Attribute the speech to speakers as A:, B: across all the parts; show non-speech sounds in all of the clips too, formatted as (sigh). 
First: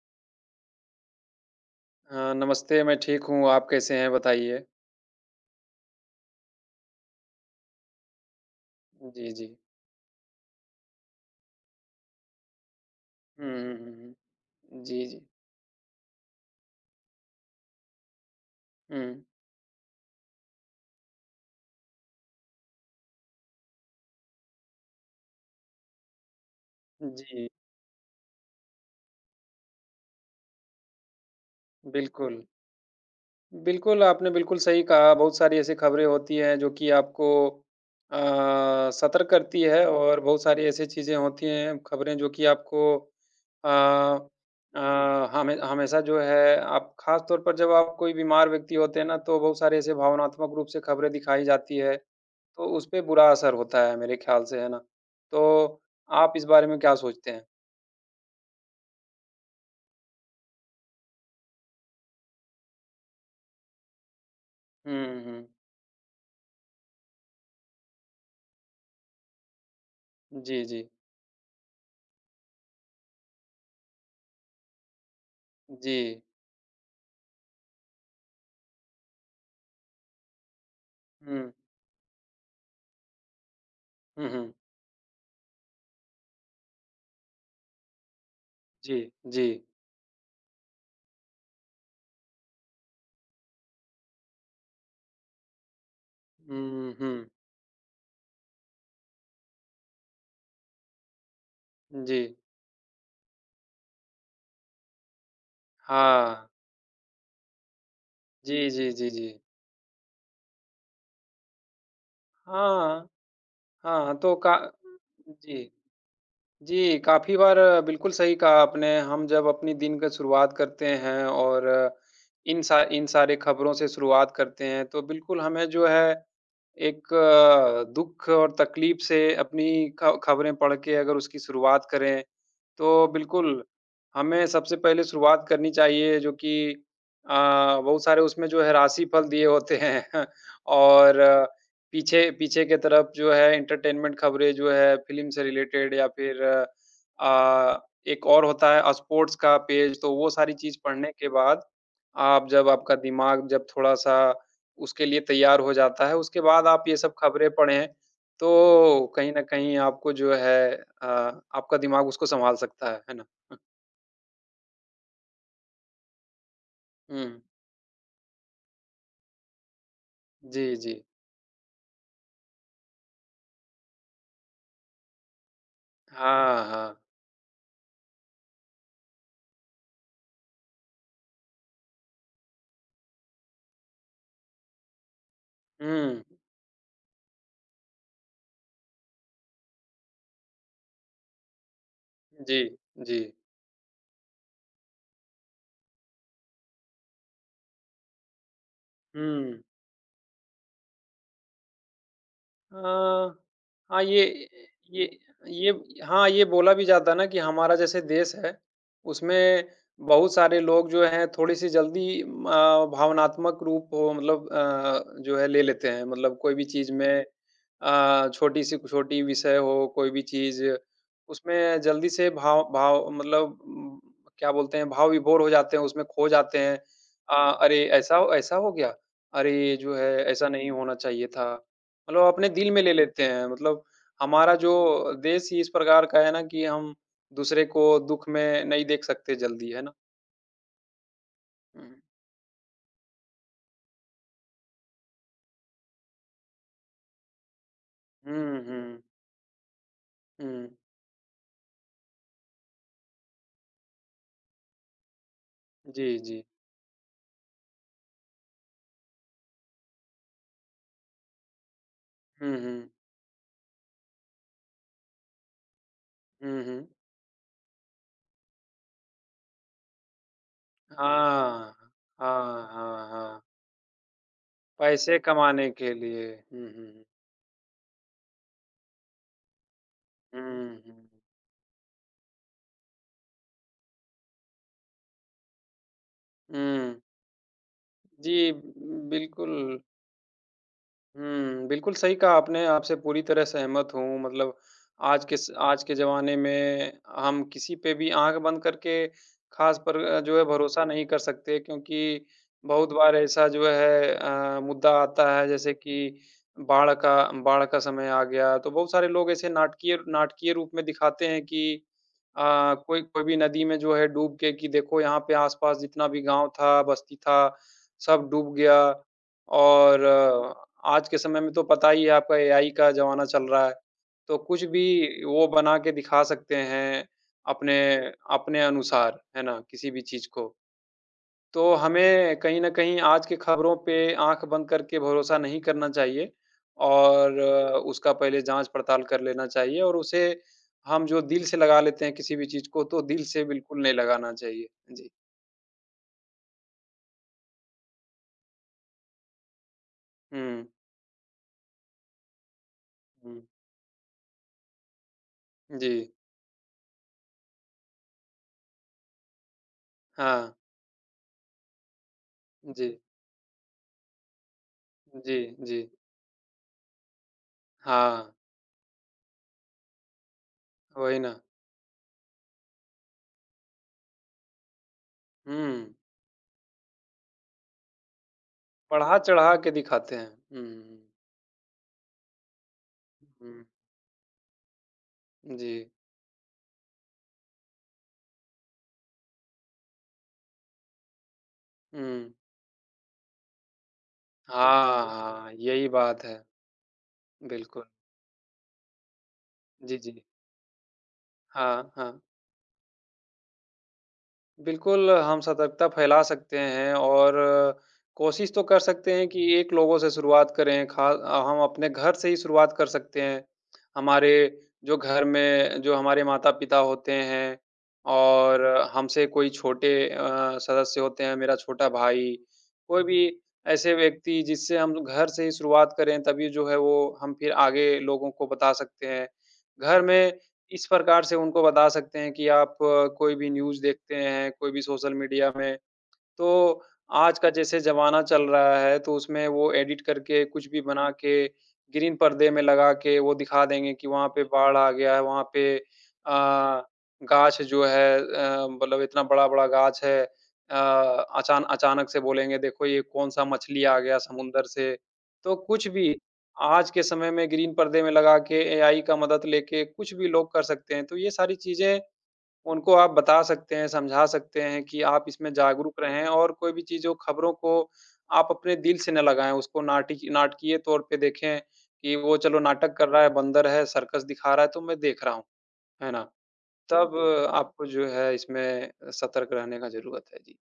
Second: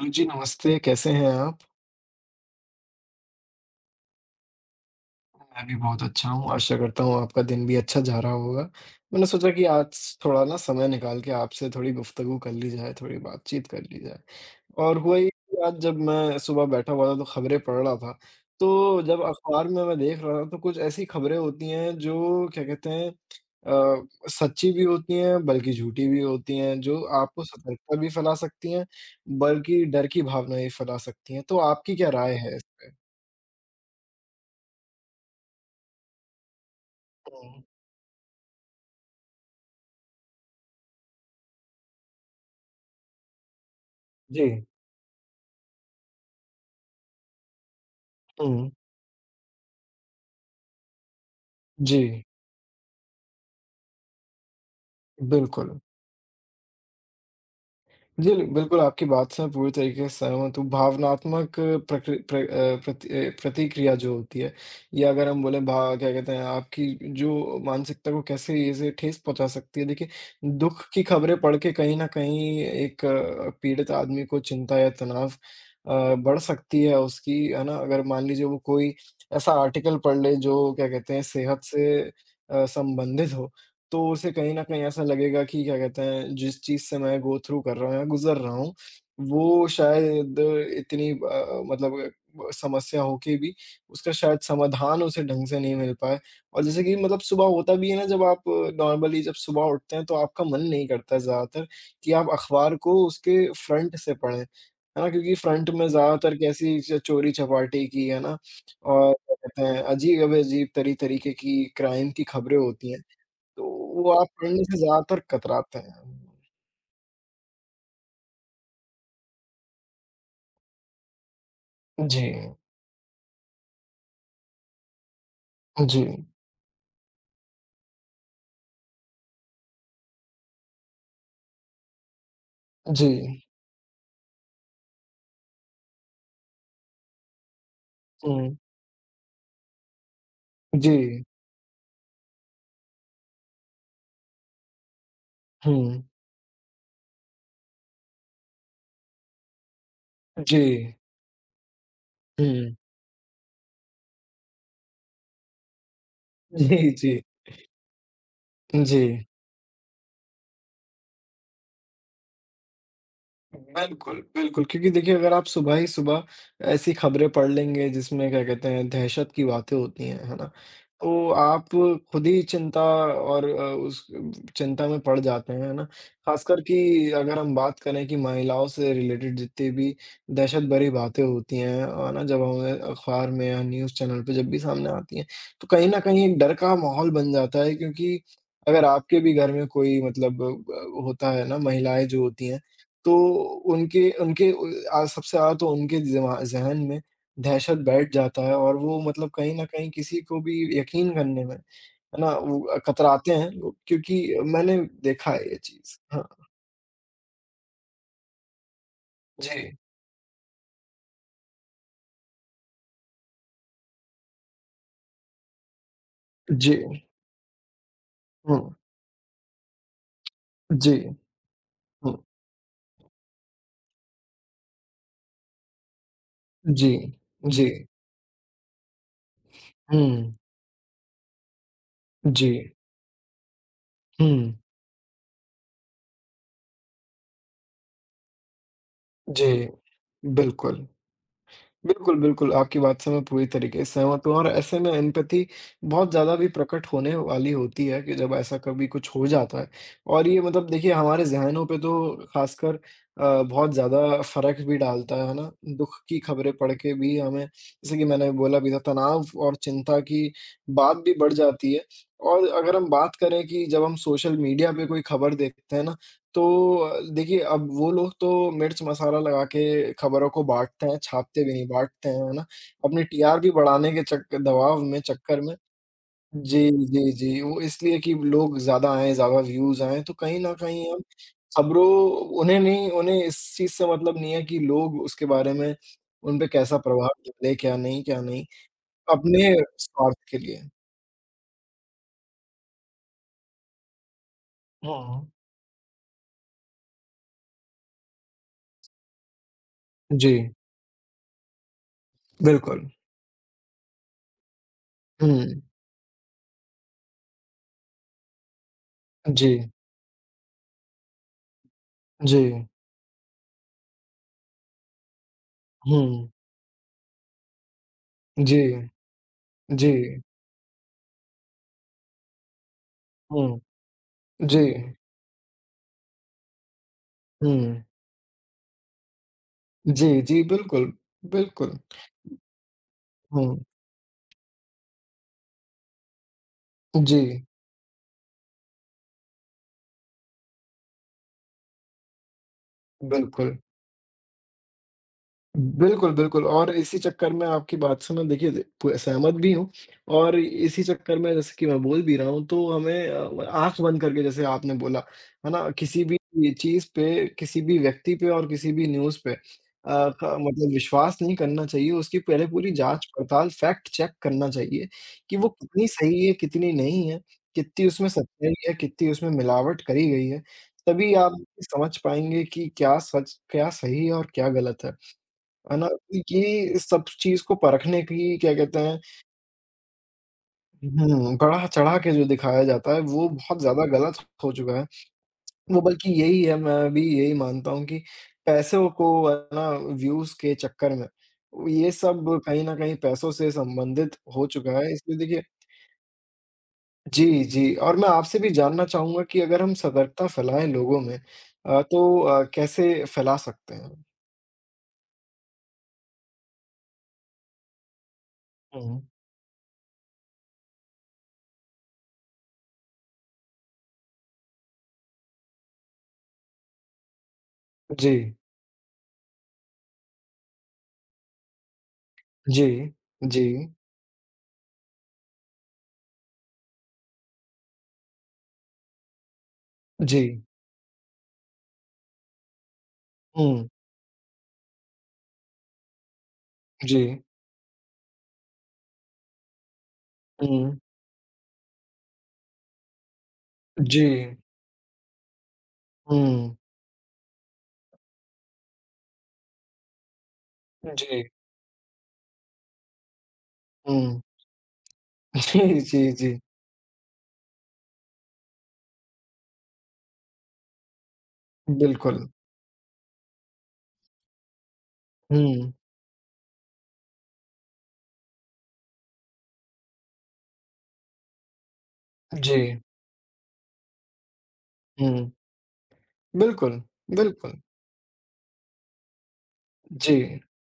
A: Hello जी, नमस्ते। कैसे हैं आप?
B: हाँ, नमस्ते, मैं ठीक हूँ, आप कैसे हैं बताइए?
A: मैं भी बहुत अच्छा हूँ, आशा करता हूँ आपका दिन भी अच्छा जा रहा होगा। मैंने
B: जी,
A: सोचा
B: जी।
A: कि आज थोड़ा ना समय निकाल के आपसे थोड़ी गुफ्तगू कर ली जाए, थोड़ी
B: हुँ,
A: बातचीत
B: हुँ,
A: कर ली
B: हुँ,
A: जाए।
B: हुँ।
A: और
B: जी,
A: हुआ
B: जी।
A: ये कि आज जब मैं सुबह बैठा हुआ था तो खबरें पढ़ रहा था, तो
B: हुँ,
A: जब अखबार में मैं देख रहा था तो कुछ ऐसी खबरें होती हैं जो क्या कहते हैं अ, सच्ची भी होती हैं बल्कि झूठी भी होती हैं, जो आपको
B: जी,
A: सतर्कता भी फैला सकती हैं, बल्कि डर की भावना भी फैला सकती हैं। तो आपकी क्या राय
B: बिल्कुल।
A: है इस पे?
B: बिल्कुल, आपने बिल्कुल सही कहा। बहुत सारी ऐसी खबरें होती हैं जो कि आपको
A: हुँ।
B: अ, सतर्क करती है और बहुत सारी ऐसी चीज़ें होती हैं, खबरें जो कि आपको अ
A: जी।
B: अ, हमेशा जो है आप ख़ास तौर पर जब आप कोई बीमार
A: हुँ।
B: व्यक्ति होते हैं ना, तो बहुत सारे ऐसे भावनात्मक रूप से खबरें दिखाई जाती है,
A: जी,
B: तो उसपे बुरा असर होता है मेरे ख़्याल से, है ना?
A: बिल्कुल।
B: तो आप इस बारे में क्या सोचते हैं?
A: जी, बिल्कुल आपकी बात से मैं पूरी तरीके से सहमत हूँ। भावनात्मक प्रकृ प्र अ, प्रति अ, प्रतिक्रिया जो होती है,
B: हुँ,
A: या अगर हम
B: हुँ।
A: बोले भा क्या कहते हैं आपकी जो मानसिकता को कैसे ये से ठेस पहुँचा सकती है। देखिए,
B: जी, जी।
A: दुःख की खबरें पढ़ के कहीं न कहीं एक पीड़ित आदमी को चिंता या तनाव
B: जी।
A: बढ़ सकती है उसकी, है ना? अगर मान लीजिए वो कोई ऐसा आर्टिकल पढ़ ले जो क्या कहते हैं
B: हुँ।
A: सेहत से संबंधित हो। तो
B: हुँ,
A: उसे
B: हुँ।
A: कहीं न कहीं ऐसा लगेगा कि क्या कहते हैं, जिस चीज़ से मैं गो थ्रू कर रहा हूँ या गुज़र रहा हूँ,
B: जी, जी।
A: वो शायद इतनी मतलब समस्या हो के भी उसका शायद समाधान उसे ढंग से नहीं मिल पाए। और जैसे
B: हुँ,
A: कि मतलब
B: हुँ।
A: सुबह होता भी है ना जब आप नॉर्मली जब सुबह उठते हैं तो आपका मन नहीं करता ज़्यादातर कि
B: जी।
A: आप अखबार को उसके फ्रंट से पढ़ें, है ना? क्योंकि फ्रंट में ज़्यादातर
B: हाँ।
A: कैसी च चोरी-चपाटी की है ना?
B: जी, जी, जी,
A: और
B: जी।
A: क्या कहते हैं, अजीब-अजीब तरीके की क्राइम की खबरें होती हैं।
B: हाँ,
A: तो वो
B: हाँ,
A: आप
B: तो का
A: पढ़ने से ज़्यादातर
B: जी।
A: कतराते हैं।
B: जी, काफ़ी बार बिल्कुल सही कहा आपने। हम जब अपनी दिन का शुरुआत करते हैं और
A: जी,
B: इन सारे खबरों से शुरुआत करते हैं, तो बिल्कुल हमें जो
A: जी,
B: है एक दुःख और तकलीफ़ से अपनी ख खबरें पढ़ के अगर उसकी शुरुआत करें, तो
A: जी,
B: बिल्कुल हमें सबसे पहले शुरुआत करनी चाहिए जो कि अ, बहुत सारे उसमें
A: हुँ,
B: जो है राशिफल दिए होते हैं (laughs) और
A: जी,
B: पीछे पीछे के तरफ जो है एंटरटेनमेंट खबरें जो है फ़िल्म से रिलेटेड
A: हुँ,
B: या फिर एक और होता है स्पोर्ट्स का पेज, तो वो सारी
A: जी,
B: चीज़ पढ़ने के बाद आप जब
A: हुँ,
B: आपका दिमाग जब थोड़ा-सा उसके लिए तैयार हो जाता है, उसके बाद आप
A: जी,
B: ये सब
A: जी,
B: खबरें पढ़ें,
A: जी।
B: तो कहीं न कहीं आपको जो है अ, आपका दिमाग उसको सँभाल सकता है ना?
A: बिल्कुल, बिल्कुल, क्योंकि देखिए अगर आप सुबह ही सुबह ऐसी खबरें
B: हुँ,
A: पढ़ लेंगे जिसमें क्या कहते हैं दहशत की बातें होती हैं, है ना?
B: जी, जी।
A: तो आप खुद ही चिंता और उस चिंता में पड़ जाते हैं, है ना? ख़ासकर
B: हाँ, हाँ।
A: कि अगर हम बात करें कि महिलाओं से रिलेटेड जितनी भी दहशत भरी बातें होती हैं, है ना? जब हमें अख़बार में या न्यूज़ चैनल पे जब भी सामने आती हैं, तो कहीं न
B: हुँ,
A: कहीं एक डर का माहौल बन जाता है क्योंकि अगर आपके भी घर में कोई मतलब होता है ना महिलाएँ जो होती हैं
B: जी,
A: तो
B: जी।
A: उनके उनके उ अ, सबसे ज़्यादा तो उनके दिमा ज़हन में दहशत बैठ जाता है और वो मतलब कहीं
B: हुँ।
A: न कहीं किसी को भी यकीन करने में, है ना? वो कतराते
B: अ,
A: हैं वो
B: हाँ,
A: क्योंकि मैंने
B: ये
A: देखा है ये
B: ये
A: चीज़। हाँ,
B: हाँ, ये बोला भी जाता है ना कि हमारा जैसे देश है, उसमें
A: जी,
B: बहुत सारे लोग जो हैं थोड़ी-सी जल्दी म भावनात्मक रूप हो मतलब जो है ले लेते हैं। मतलब कोई भी
A: जी,
B: चीज़ में,
A: हुँ,
B: छोटी-सी छोटी विषय हो, कोई भी चीज़
A: जी,
B: उसमें जल्दी
A: हुँ,
B: से भाव भाव मतलब उम, क्या बोलते हैं भाव विभोर हो जाते हैं, उसमें खो जाते हैं।
A: जी,
B: अ,
A: जी,
B: अरे! ऐसा ऐसा हो गया? अरे! ये जो है
A: हुँ,
B: ऐसा नहीं होना चाहिए था। मतलब अपने
A: जी,
B: दिल में ले लेते हैं। मतलब
A: हुँ,
B: हमारा जो देश ही इस प्रकार का है ना कि हम दूसरे को दुःख में नहीं देख सकते
A: जी,
B: जल्दी, है ना?
A: बिल्कुल।
B: हुँ।
A: बिल्कुल, बिल्कुल, आपकी बात से मैं पूरी तरीके से सहमत हूँ और ऐसे में एम्पैथी बहुत ज़्यादा भी प्रकट होने वाली होती है कि जब ऐसा
B: हुँ,
A: कभी
B: हुँ,
A: कुछ हो जाता है और ये
B: हुँ।
A: मतलब देखिए हमारे ज़हनों पे तो ख़ासकर बहुत ज़्यादा फ़र्क भी डालता है ना? दुःख की
B: जी, जी।
A: खबरें पढ़ के भी हमें जैसे कि मैंने बोला भी था तनाव और चिंता की बात भी बढ़ जाती है और
B: हुँ,
A: अगर हम
B: हुँ।
A: बात करें कि जब हम सोशल मीडिया पे कोई खबर देखते हैं ना तो
B: हुँ, हुँ।
A: देखिए, अब वो लोग तो मिर्च मसाला लगा के खबरों को बाँटते हैं, छापते भी नहीं,
B: हाँ।
A: बाँटते हैं, है ना?
B: हाँ,
A: अपनी
B: हाँ, हाँ।
A: टीआरपी बढ़ाने के चक दबाव में,
B: पैसे
A: चक्कर में
B: कमाने के लिए। हुँ,
A: जी,
B: हुँ, हुँ।
A: जी, जी, वो इसलिए कि लोग ज़्यादा आएँ, ज़्यादा व्यूज़ आएँ, तो कहीं न
B: हुँ,
A: कहीं हम
B: हुँ।
A: खबरों उन्हें नहीं उन्हें इस चीज़ से मतलब नहीं है कि लोग उसके बारे में उन पे कैसा
B: हुँ।
A: प्रभाव डाले, क्या
B: जी,
A: नहीं,
B: बिल्कुल।
A: अपने स्वार्थ के लिए।
B: हुँ, बिल्कुल सही कहा आपने, आपसे पूरी तरह सहमत हूँ। मतलब
A: हुँ।
B: आज के ज़माने में हम किसी पे भी आँख बंद करके ख़ास पर
A: जी,
B: जो है भरोसा नहीं कर सकते, क्योंकि
A: बिल्कुल।
B: बहुत बार ऐसा जो है मुद्दा आता है
A: हुँ,
B: जैसे कि बाढ़ का बाढ़ का समय आ गया, तो बहुत सारे लोग ऐसे
A: जी,
B: नाटकीय नाटकीय रूप में दिखाते हैं कि अ,
A: जी,
B: कोई कोई भी नदी में जो है डूब के कि देखो यहाँ पे आस-पास जितना भी
A: हुँ,
B: गाँव था, बस्ती था, सब डूब गया।
A: जी, जी।
B: और आज के समय में तो पता ही है आपका एआई का ज़माना चल
A: हुँ।
B: रहा है, तो
A: जी।
B: कुछ भी वो बना के दिखा सकते हैं अपने
A: हुँ।
B: अपने अनुसार, है ना? किसी भी
A: जी,
B: चीज़
A: जी,
B: को।
A: बिल्कुल,
B: तो
A: बिल्कुल।
B: हमें कहीं न कहीं आज की
A: हुँ।
B: खबरों पे आँख बंद करके भरोसा नहीं करना चाहिए और
A: जी,
B: उसका पहले जाँच-पड़ताल कर लेना चाहिए और उसे हम जो दिल से लगा लेते हैं किसी भी चीज़ को, तो दिल से
A: बिल्कुल।
B: बिल्कुल नहीं लगाना चाहिए। जी।
A: बिल्कुल, बिल्कुल और इसी चक्कर में आपकी बात से मैं देखिए प सहमत भी हूँ और
B: हुँ,
A: इसी चक्कर में जैसे कि मैं बोल भी रहा हूँ तो हमें
B: हुँ।
A: आँख बंद करके जैसे आपने बोला, है ना?
B: जी।
A: किसी भी चीज़ पे, किसी भी व्यक्ति पे और किसी भी न्यूज़ पे अ, क
B: हाँ।
A: मतलब विश्वास नहीं करना चाहिए, उसकी पहले पूरी
B: जी।
A: जाँच-पड़ताल, फैक्ट चेक करना चाहिए कि
B: जी,
A: वो
B: जी।
A: कितनी सही है, कितनी नहीं है, कितनी उसमें
B: हाँ।
A: सच्चाई है, कितनी उसमें मिलावट करी गई है। तभी
B: वही ना।
A: आप समझ पाएँगे कि क्या सच, क्या सही है और क्या गलत है। है ना?
B: हुँ,
A: ये सब चीज़ को परखने की क्या कहते हैं
B: बढ़ा-चढ़ा के दिखाते हैं। हुँ,
A: हुँ, बढ़ा-चढ़ा के जो दिखाया जाता है वो बहुत
B: हुँ,
A: ज़्यादा गलत हो चुका है।
B: जी।
A: वो बल्कि यही है मैं भी यही मानता हूँ कि पैसों को है ना व्यूज़ के चक्कर में ये सब
B: हुँ।
A: कहीं न कहीं पैसों से संबंधित हो चुका है।
B: हाँ,
A: इसलिए
B: हाँ,
A: देखिए
B: हाँ, यही बात है।
A: जी, जी
B: बिल्कुल।
A: और मैं आपसे भी जानना चाहूँगा कि अगर हम
B: जी, जी।
A: सतर्कता फैलाएँ लोगों में
B: हाँ,
A: तो
B: हाँ।
A: कैसे फैला सकते हैं?
B: बिल्कुल, हम सतर्कता फैला सकते हैं और कोशिश तो कर
A: हुँ।
B: सकते हैं कि एक लोगों से शुरुआत करें, हम अपने घर से ही शुरुआत कर सकते हैं। हमारे जो घर में जो हमारे माता-पिता होते हैं
A: जी,
B: और हमसे कोई छोटे सदस्य होते हैं, मेरा छोटा भाई,
A: जी,
B: कोई भी
A: जी,
B: ऐसे व्यक्ति जिससे हम घर से ही शुरुआत करें, तभी जो है वो हम फिर आगे लोगों को बता सकते हैं। घर
A: जी।
B: में इस प्रकार से उनको बता सकते हैं कि आप कोई भी
A: हुँ,
B: न्यूज़ देखते हैं, कोई भी सोशल मीडिया में, तो
A: जी।
B: आज का जैसे ज़माना चल रहा है तो उसमें वो एडिट करके कुछ
A: हुँ।
B: भी बना के, ग्रीन पर्दे में लगा के वो दिखा देंगे
A: जी।
B: कि वहाँ पे बाढ़ आ गया है, वहाँ पे
A: हुँ।
B: गाछ जो है मतलब इतना बड़ा-बड़ा गाछ है।
A: जी।
B: अचानक से बोलेंगे देखो ये कौन-सा मछली आ गया
A: हुँ।
B: समुंदर से।
A: (laughs)
B: तो
A: जी,
B: कुछ
A: जी,
B: भी
A: जी।
B: आज के समय में ग्रीन पर्दे में लगा के एआई का मदद लेके कुछ भी लोग कर सकते हैं। तो ये सारी चीज़ें
A: बिल्कुल।
B: उनको आप बता सकते हैं, समझा सकते हैं कि आप इसमें
A: हुँ।
B: जागरूक रहें और कोई भी चीज़ों खबरों को आप अपने दिल से ना लगाएँ, उसको नाटकीय तौर पे देखें कि वो चलो
A: जी।
B: नाटक कर रहा है, बंदर है, सर्कस दिखा रहा है तो मैं देख
A: हुँ।
B: रहा हूँ, है ना?
A: बिल्कुल,
B: तब
A: बिल्कुल।
B: आपको जो है इसमें सतर्क रहने का
A: जी।
B: ज़रूरत है। जी।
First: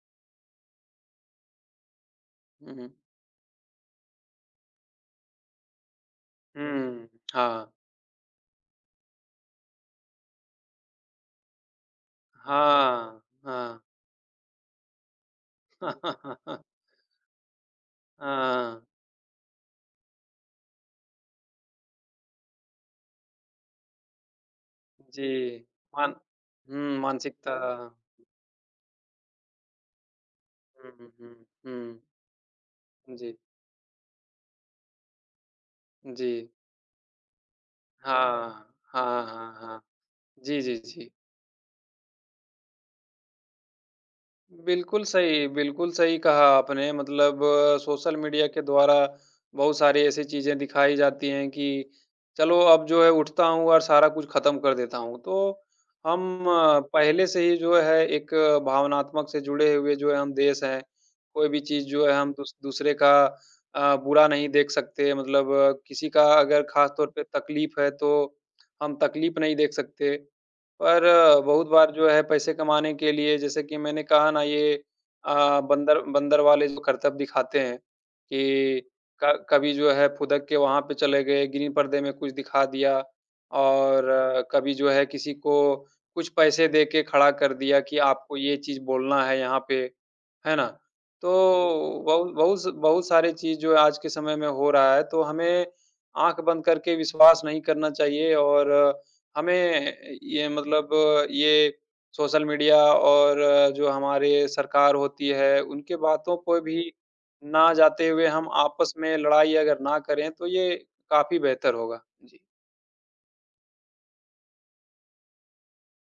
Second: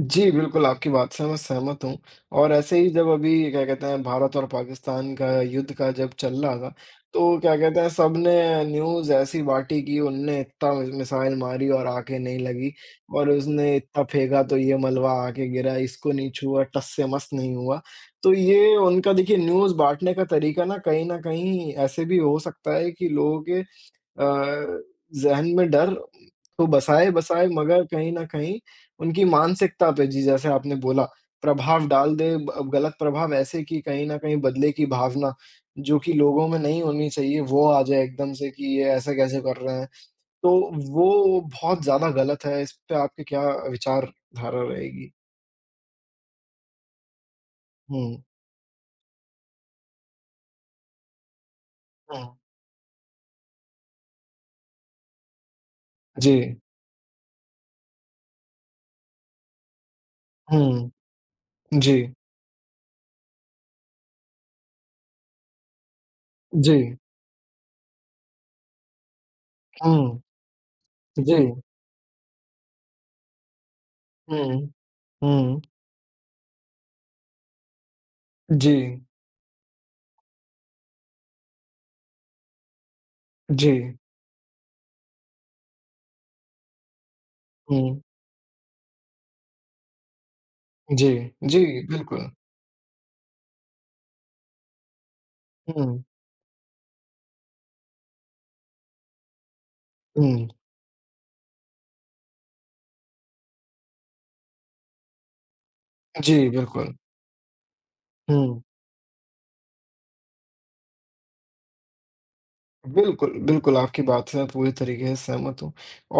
A: जी, बिल्कुल, आपकी बात से मैं सहमत हूँ और
B: हुँ,
A: ऐसे ही
B: हुँ।
A: जब अभी क्या कहते हैं भारत और पाकिस्तान का युद्ध का जब चल रहा था,
B: हुँ,
A: तो क्या
B: हाँ।
A: कहते हैं सबने न्यूज़ ऐसी बाँटी कि उनने इतना मि मिसाइल मारी और आके नहीं लगी
B: हाँ,
A: और उसने
B: हाँ।
A: इतना फेंका तो ये मलबा आके गिरा, इसको नहीं छुआ,
B: (laughs)
A: टस से मस नहीं हुआ। तो ये
B: हाँ,
A: उनका देखिए न्यूज़ बाँटने का तरीका ना कहीं न कहीं ऐसे भी हो सकता है कि लोगों के अ,
B: जी।
A: ज़हन में डर
B: मान
A: तो
B: हुँ,
A: बसाए-बसाए
B: मानसिकता।
A: मगर कहीं न कहीं उनकी मानसिकता पे जी जैसे आपने
B: हुँ,
A: बोला,
B: हुँ, हुँ,
A: प्रभाव
B: हुँ।
A: डाल दे ब गलत प्रभाव
B: जी,
A: ऐसे कि कहीं न कहीं बदले की भावना, जो कि
B: जी।
A: लोगों में नहीं होनी चाहिए वो आ जाए एकदम से
B: हाँ,
A: कि ये ऐसा
B: हाँ,
A: कैसे
B: हाँ,
A: कर रहे
B: हाँ।
A: हैं। तो
B: जी, जी,
A: वो
B: जी।
A: बहुत ज़्यादा गलत है, इस पे आपकी क्या विचारधारा रहेगी?
B: बिल्कुल सही कहा आपने, मतलब सोशल
A: हुँ।
B: मीडिया के द्वारा बहुत सारी ऐसी चीज़ें दिखाई जाती हैं कि
A: हुँ।
B: चलो अब जो है उठता हूँ और सारा कुछ ख़त्म कर देता हूँ। तो हम
A: जी।
B: पहले से ही जो है एक भावनात्मक से जुड़े हुए जो है हम देश हैं।
A: हुँ।
B: कोई भी चीज़
A: जी।
B: जो है हम दूसरे का बुरा नहीं देख सकते, मतलब किसी का अगर
A: जी।
B: ख़ास तौर पे तकलीफ़ है तो हम तकलीफ़ नहीं देख सकते।
A: हुँ।
B: पर
A: जी।
B: बहुत बार जो है पैसे कमाने के लिए जैसे कि मैंने कहा ना
A: हुँ।
B: ये
A: हुँ।
B: बंदर बंदर वाले जो करतब दिखाते हैं
A: जी।
B: कि क कभी जो है फुदक के वहाँ पे चले गए, ग्रीन पर्दे में कुछ दिखा दिया
A: जी।
B: और कभी जो है किसी को कुछ पैसे दे के खड़ा कर दिया कि
A: हुँ।
B: आपको ये चीज़ बोलना है यहाँ पे, है ना?
A: जी,
B: तो
A: जी, बिल्कुल।
B: बहुत बहुत बहुत सारी चीज़ जो आज के समय में हो रहा है, तो हमें
A: हुँ,
B: आँख बंद करके विश्वास नहीं करना चाहिए और हमें
A: हुँ।
B: ये मतलब ये सोशल मीडिया और जो हमारे सरकार होती है, उनके बातों
A: जी,
B: पे भी
A: बिल्कुल।
B: ना जाते हुए हम
A: हुँ।
B: आपस में लड़ाई अगर ना करें, तो ये काफ़ी बेहतर होगा। जी।
A: बिल्कुल, बिल्कुल, आपकी बात से मैं पूरी तरीके से सहमत हूँ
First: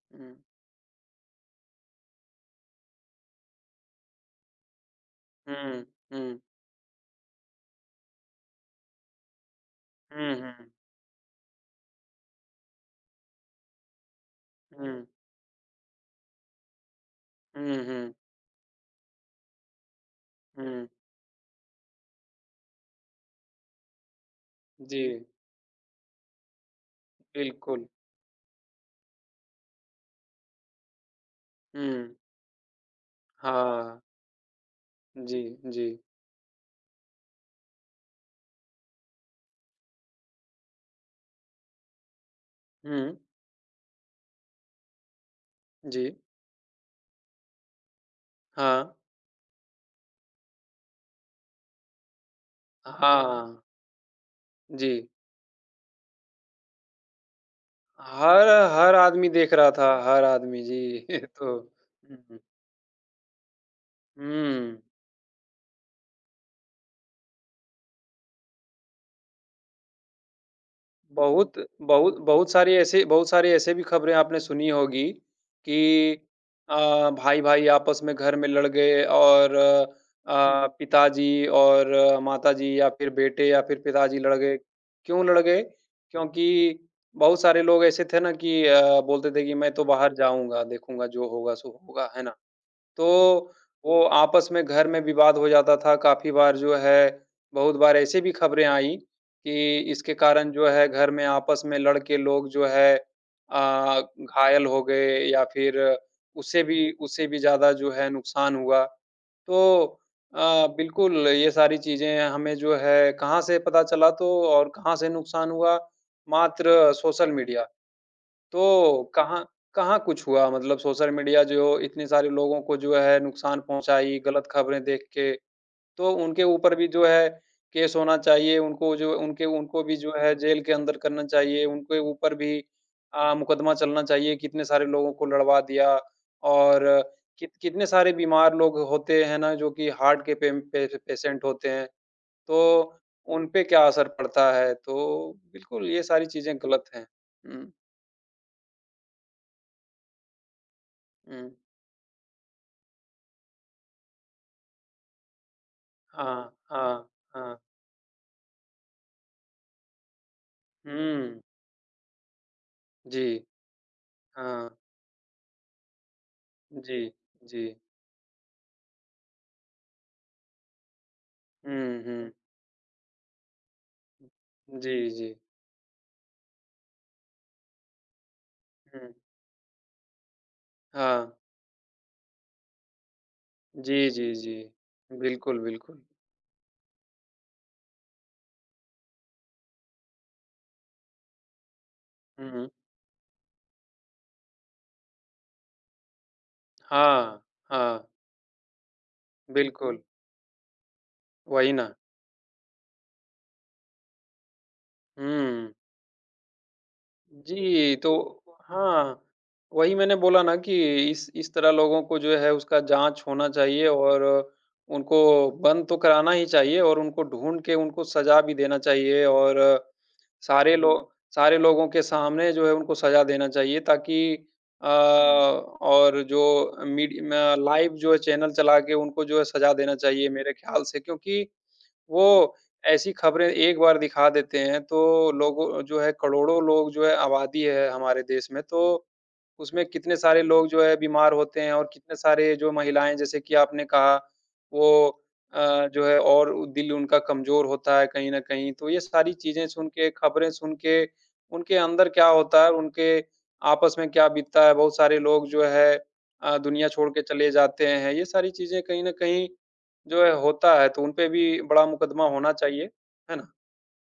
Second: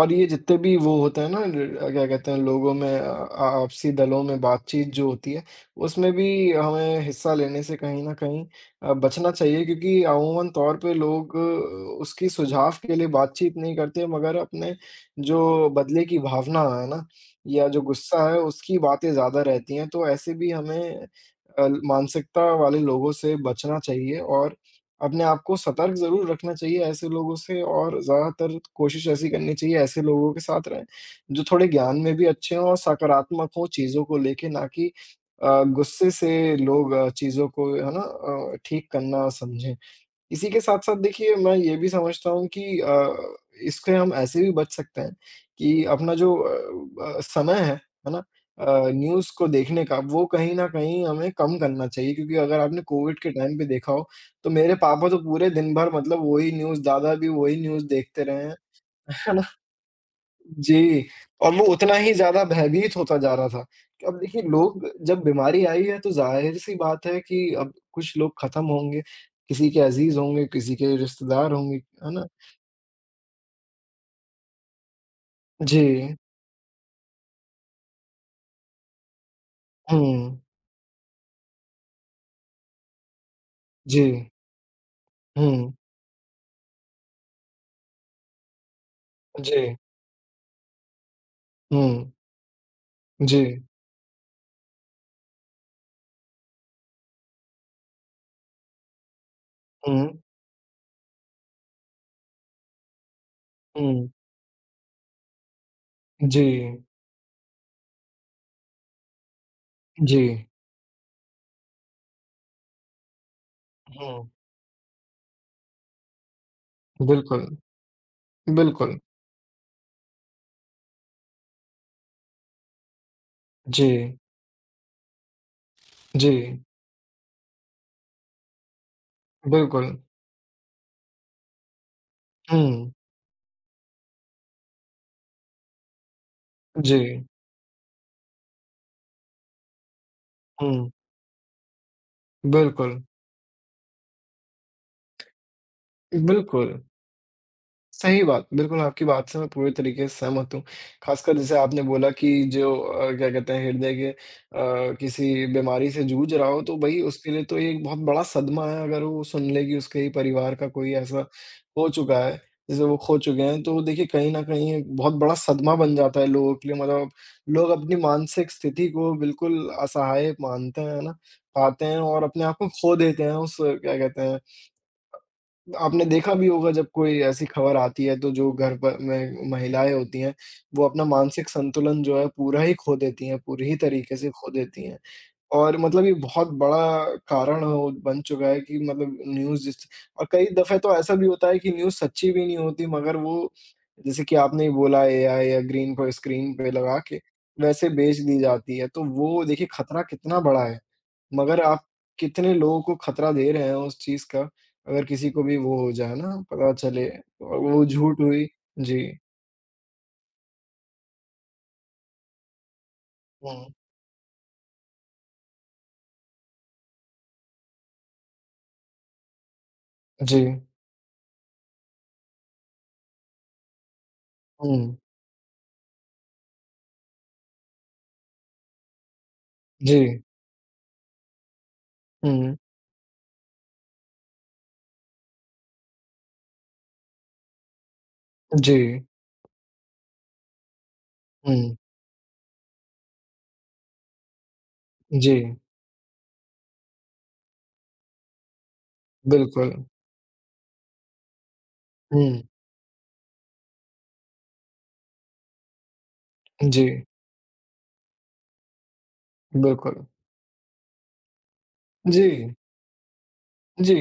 A: और ये
B: हुँ।
A: जितने भी वो होता है ना ल क्या कहते हैं लोगों में आपसी दलों में बातचीत जो होती है,
B: हुँ,
A: उसमें
B: हुँ।
A: भी हमें हिस्सा लेने से कहीं न कहीं बचना चाहिए क्योंकि
B: हुँ,
A: अमूमन
B: हुँ।
A: तौर पे लोग उसकी सुझाव के लिए बातचीत नहीं करते मगर अपने
B: हुँ।
A: जो बदले की भावना है ना, या
B: हुँ,
A: जो
B: हुँ,
A: गुस्सा है उसकी बातें ज़्यादा रहती हैं, तो ऐसे भी
B: हुँ।
A: हमें मानसिकता वाले लोगों से बचना चाहिए और अपने
B: जी,
A: आप को सतर्क ज़रूर रखना चाहिए ऐसे लोगों से
B: बिल्कुल।
A: और ज़्यादातर कोशिश ऐसी करनी चाहिए ऐसे लोगों के साथ रहें, जो थोड़े ज्ञान में
B: हुँ।
A: भी अच्छे हों और सकारात्मक हों
B: हाँ।
A: चीज़ों को लेके ना कि
B: जी, जी।
A: गुस्से से लोग चीज़ों को है ना ठीक करना समझें। इसी के साथ-साथ देखिए मैं ये भी समझता हूँ कि
B: हुँ।
A: इससे हम ऐसे भी बच सकते हैं कि
B: जी।
A: अपना जो समय है ना?
B: हाँ।
A: न्यूज़ को देखने का वो कहीं न कहीं हमें कम करना चाहिए क्योंकि अगर आपने कोविड के टाइम
B: हाँ।
A: पे देखा हो, तो मेरे
B: जी।
A: पापा तो पूरे दिन भर मतलब वही न्यूज़, दादा भी वही न्यूज़ देखते रहे
B: हर
A: हैं।
B: हर
A: (laughs)
B: आदमी
A: है ना?
B: देख रहा था, हर आदमी,
A: जी,
B: जी। (laughs) तो
A: और वो उतना ही
B: हुँ,
A: ज़्यादा भयभीत होता जा रहा था कि अब देखिए
B: हुँ।
A: लोग जब बीमारी आई है तो ज़ाहिर-सी बात है कि अब कुछ लोग ख़त्म होंगे, किसी के अज़ीज़ होंगे, किसी के रिश्तेदार
B: बहुत
A: होंगे, है
B: बहुत
A: ना?
B: बहुत सारी ऐसी बहुत सारी ऐसे भी खबरें आपने सुनी होगी कि
A: जी,
B: भाई-भाई आपस में घर में लड़ गए और
A: हुँ,
B: पिताजी और माताजी या फिर बेटे या फिर पिताजी
A: जी,
B: लड़ गए। क्यों लड़ गए?
A: हुँ,
B: क्योंकि बहुत सारे लोग ऐसे थे ना कि बोलते थे कि मैं
A: जी,
B: तो बाहर जाऊँगा, देखूँगा जो होगा सो
A: हुँ,
B: होगा, है ना? तो
A: जी,
B: वो आपस में घर में विवाद हो जाता था काफ़ी बार जो है, बहुत बार ऐसी भी खबरें आई कि
A: हुँ,
B: इसके कारण जो है घर में आपस में लड़ के लोग जो है
A: हुँ,
B: घायल हो गए या फिर
A: जी,
B: उससे भी ज़्यादा जो है नुकसान हुआ। तो
A: जी,
B: अ, बिल्कुल ये सारी चीज़ें हमें जो है कहाँ से पता चला
A: हुँ,
B: तो और कहाँ से नुकसान हुआ? मात्र सोशल
A: बिल्कुल,
B: मीडिया।
A: बिल्कुल,
B: तो कहाँ कहाँ कुछ हुआ, मतलब सोशल मीडिया जो इतने सारे लोगों को जो है नुकसान
A: जी,
B: पहुँचाई, गलत खबरें देख के, तो
A: जी,
B: उनके ऊपर भी जो है केस होना चाहिए, उनको जो उनके उनको
A: बिल्कुल,
B: भी जो है जेल के अंदर करना चाहिए, उनके ऊपर भी
A: हुँ,
B: मुकदमा चलना चाहिए, कितने सारे लोगों को लड़वा दिया और
A: जी,
B: कितने सारे बीमार लोग होते हैं ना जो कि हार्ट के पेम पे
A: हुँ,
B: पेशेंट होते हैं, तो
A: बिल्कुल,
B: उन पे क्या असर पड़ता है, तो बिल्कुल ये सारी चीज़ें
A: बिल्कुल।
B: गलत हैं। हुँ,
A: सही बात। बिल्कुल, आपकी बात से मैं पूरी तरीके से सहमत हूँ। ख़ासकर
B: हुँ।
A: जैसे आपने बोला कि जो क्या कहते हैं हृदय के किसी बीमारी से जूझ रहा
B: हाँ,
A: हो तो भई
B: हाँ,
A: उसके लिए तो
B: हाँ।
A: ये एक बहुत बड़ा सदमा है अगर वो सुन ले कि उसके ही परिवार का कोई ऐसा
B: हुँ,
A: हो चुका है, जैसे वो खो
B: जी।
A: चुके हैं। तो देखिए कहीं न
B: हाँ,
A: कहीं एक बहुत बड़ा सदमा बन जाता है लोगों के लिए
B: जी,
A: मतलब
B: जी।
A: लोग अपनी मानसिक स्थिति को बिल्कुल असहाय मानते हैं, है ना? पाते हैं
B: हुँ,
A: और
B: हुँ।
A: अपने आप को खो देते हैं उस क्या कहते हैं
B: जी, जी।
A: आपने देखा भी होगा जब कोई ऐसी खबर आती है तो जो घर पर
B: हुँ,
A: में महिलाएँ होती हैं, वो अपना
B: हाँ।
A: मानसिक संतुलन जो है पूरा ही खो देती हैं, पूरी ही
B: जी,
A: तरीके
B: जी,
A: से खो
B: जी।
A: देती हैं।
B: बिल्कुल,
A: और
B: बिल्कुल।
A: मतलब ये बहुत बड़ा कारण हो बन चुका है कि मतलब न्यूज़ जिस और कई दफ़े तो ऐसा भी होता है कि न्यूज़ सच्ची भी नहीं
B: हुँ,
A: होती मगर वो जैसे कि आपने ही बोला एआई या ग्रीन को स्क्रीन पे लगा के
B: हाँ,
A: वैसे
B: हाँ।
A: बेच दी जाती है, तो वो देखिए खतरा
B: बिल्कुल,
A: कितना बड़ा है। मगर
B: वही
A: आप
B: ना।
A: कितने लोगों को खतरा दे रहे हैं उस चीज़ का, अगर किसी को भी
B: हुँ।
A: वो हो जाए ना पता चले और वो
B: जी, तो
A: झूठ हुई जी।
B: हाँ, वही मैंने बोला ना कि इस तरह लोगों को जो है उसका जाँच होना
A: हुँ,
B: चाहिए और उनको बंद तो कराना ही चाहिए और उनको ढूँढ के उनको सज़ा भी देना चाहिए और
A: जी।
B: सारे लोगों के सामने जो है उनको सज़ा देना चाहिए ताकि
A: हुँ,
B: और जो मीड म लाइव जो है चैनल चला के उनको जो है सज़ा देना
A: जी।
B: चाहिए मेरे ख़्याल से, क्योंकि वो
A: हुँ,
B: ऐसी खबरें एक बार दिखा देते हैं तो लोगों जो है करोड़ों लोग जो है आबादी है हमारे देश में,
A: जी।
B: तो उसमें कितने सारे लोग जो है बीमार होते हैं
A: हुँ,
B: और कितने सारे जो महिलाएँ जैसे कि आपने कहा वो
A: जी,
B: अ, जो है और उ- दिल उनका कमज़ोर होता है कहीं न कहीं। तो ये सारी चीज़ें
A: बिल्कुल।
B: सुन के, खबरें सुन के, उनके अंदर क्या
A: हुँ,
B: होता है, उनके आपस में क्या बीतता है, बहुत सारे लोग जो है दुनिया
A: जी,
B: छोड़ के चले जाते हैं। ये सारी चीज़ें कहीं न कहीं
A: बिल्कुल।
B: जो है होता है, तो उनपे भी बड़ा मुकदमा होना
A: जी,
B: चाहिए, है ना?
A: जी।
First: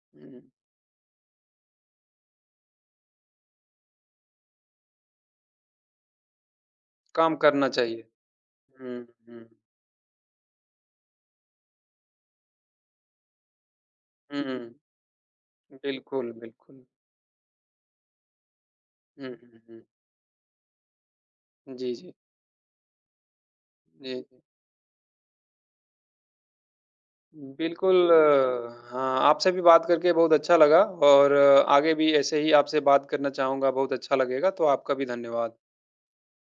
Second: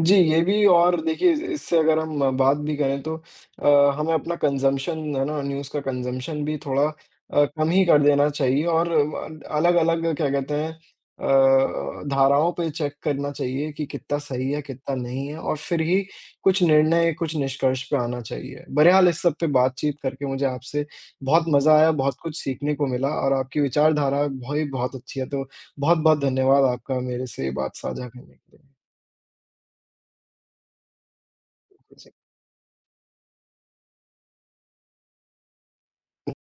A: जी, ये
B: हुँ,
A: भी और देखिए इस इससे अगर हम बात भी करें तो हमें अपना कंज़म्पशन है ना, न्यूज़ का कंज़म्पशन भी थोड़ा
B: काम करना
A: कम ही कर
B: चाहिए।
A: देना चाहिए और
B: हुँ, हुँ।
A: अलग-अलग क्या कहते हैं धाराओं पे चेक करना चाहिए कि कितना सही है,
B: हुँ,
A: कितना नहीं है और फिर ही
B: बिल्कुल,
A: कुछ
B: बिल्कुल।
A: निर्णय, कुछ निष्कर्ष पे आना चाहिए। बहरहाल इस
B: हुँ,
A: सब पे
B: हुँ, हुँ।
A: बातचीत करके मुझे आपसे बहुत मज़ा आया,
B: जी, जी।
A: बहुत कुछ सीखने को मिला और आपकी
B: जी,
A: विचारधारा
B: जी।
A: भई बहुत अच्छी है, तो बहुत-बहुत धन्यवाद आपका मेरे से ये बात साझा
B: बिल्कुल,
A: करने के लिए।
B: हाँ, आपसे भी बात करके बहुत अच्छा लगा और आगे
A: जी।
B: भी ऐसे ही आपसे बात करना चाहूँगा, बहुत अच्छा लगेगा, तो आपका भी धन्यवाद।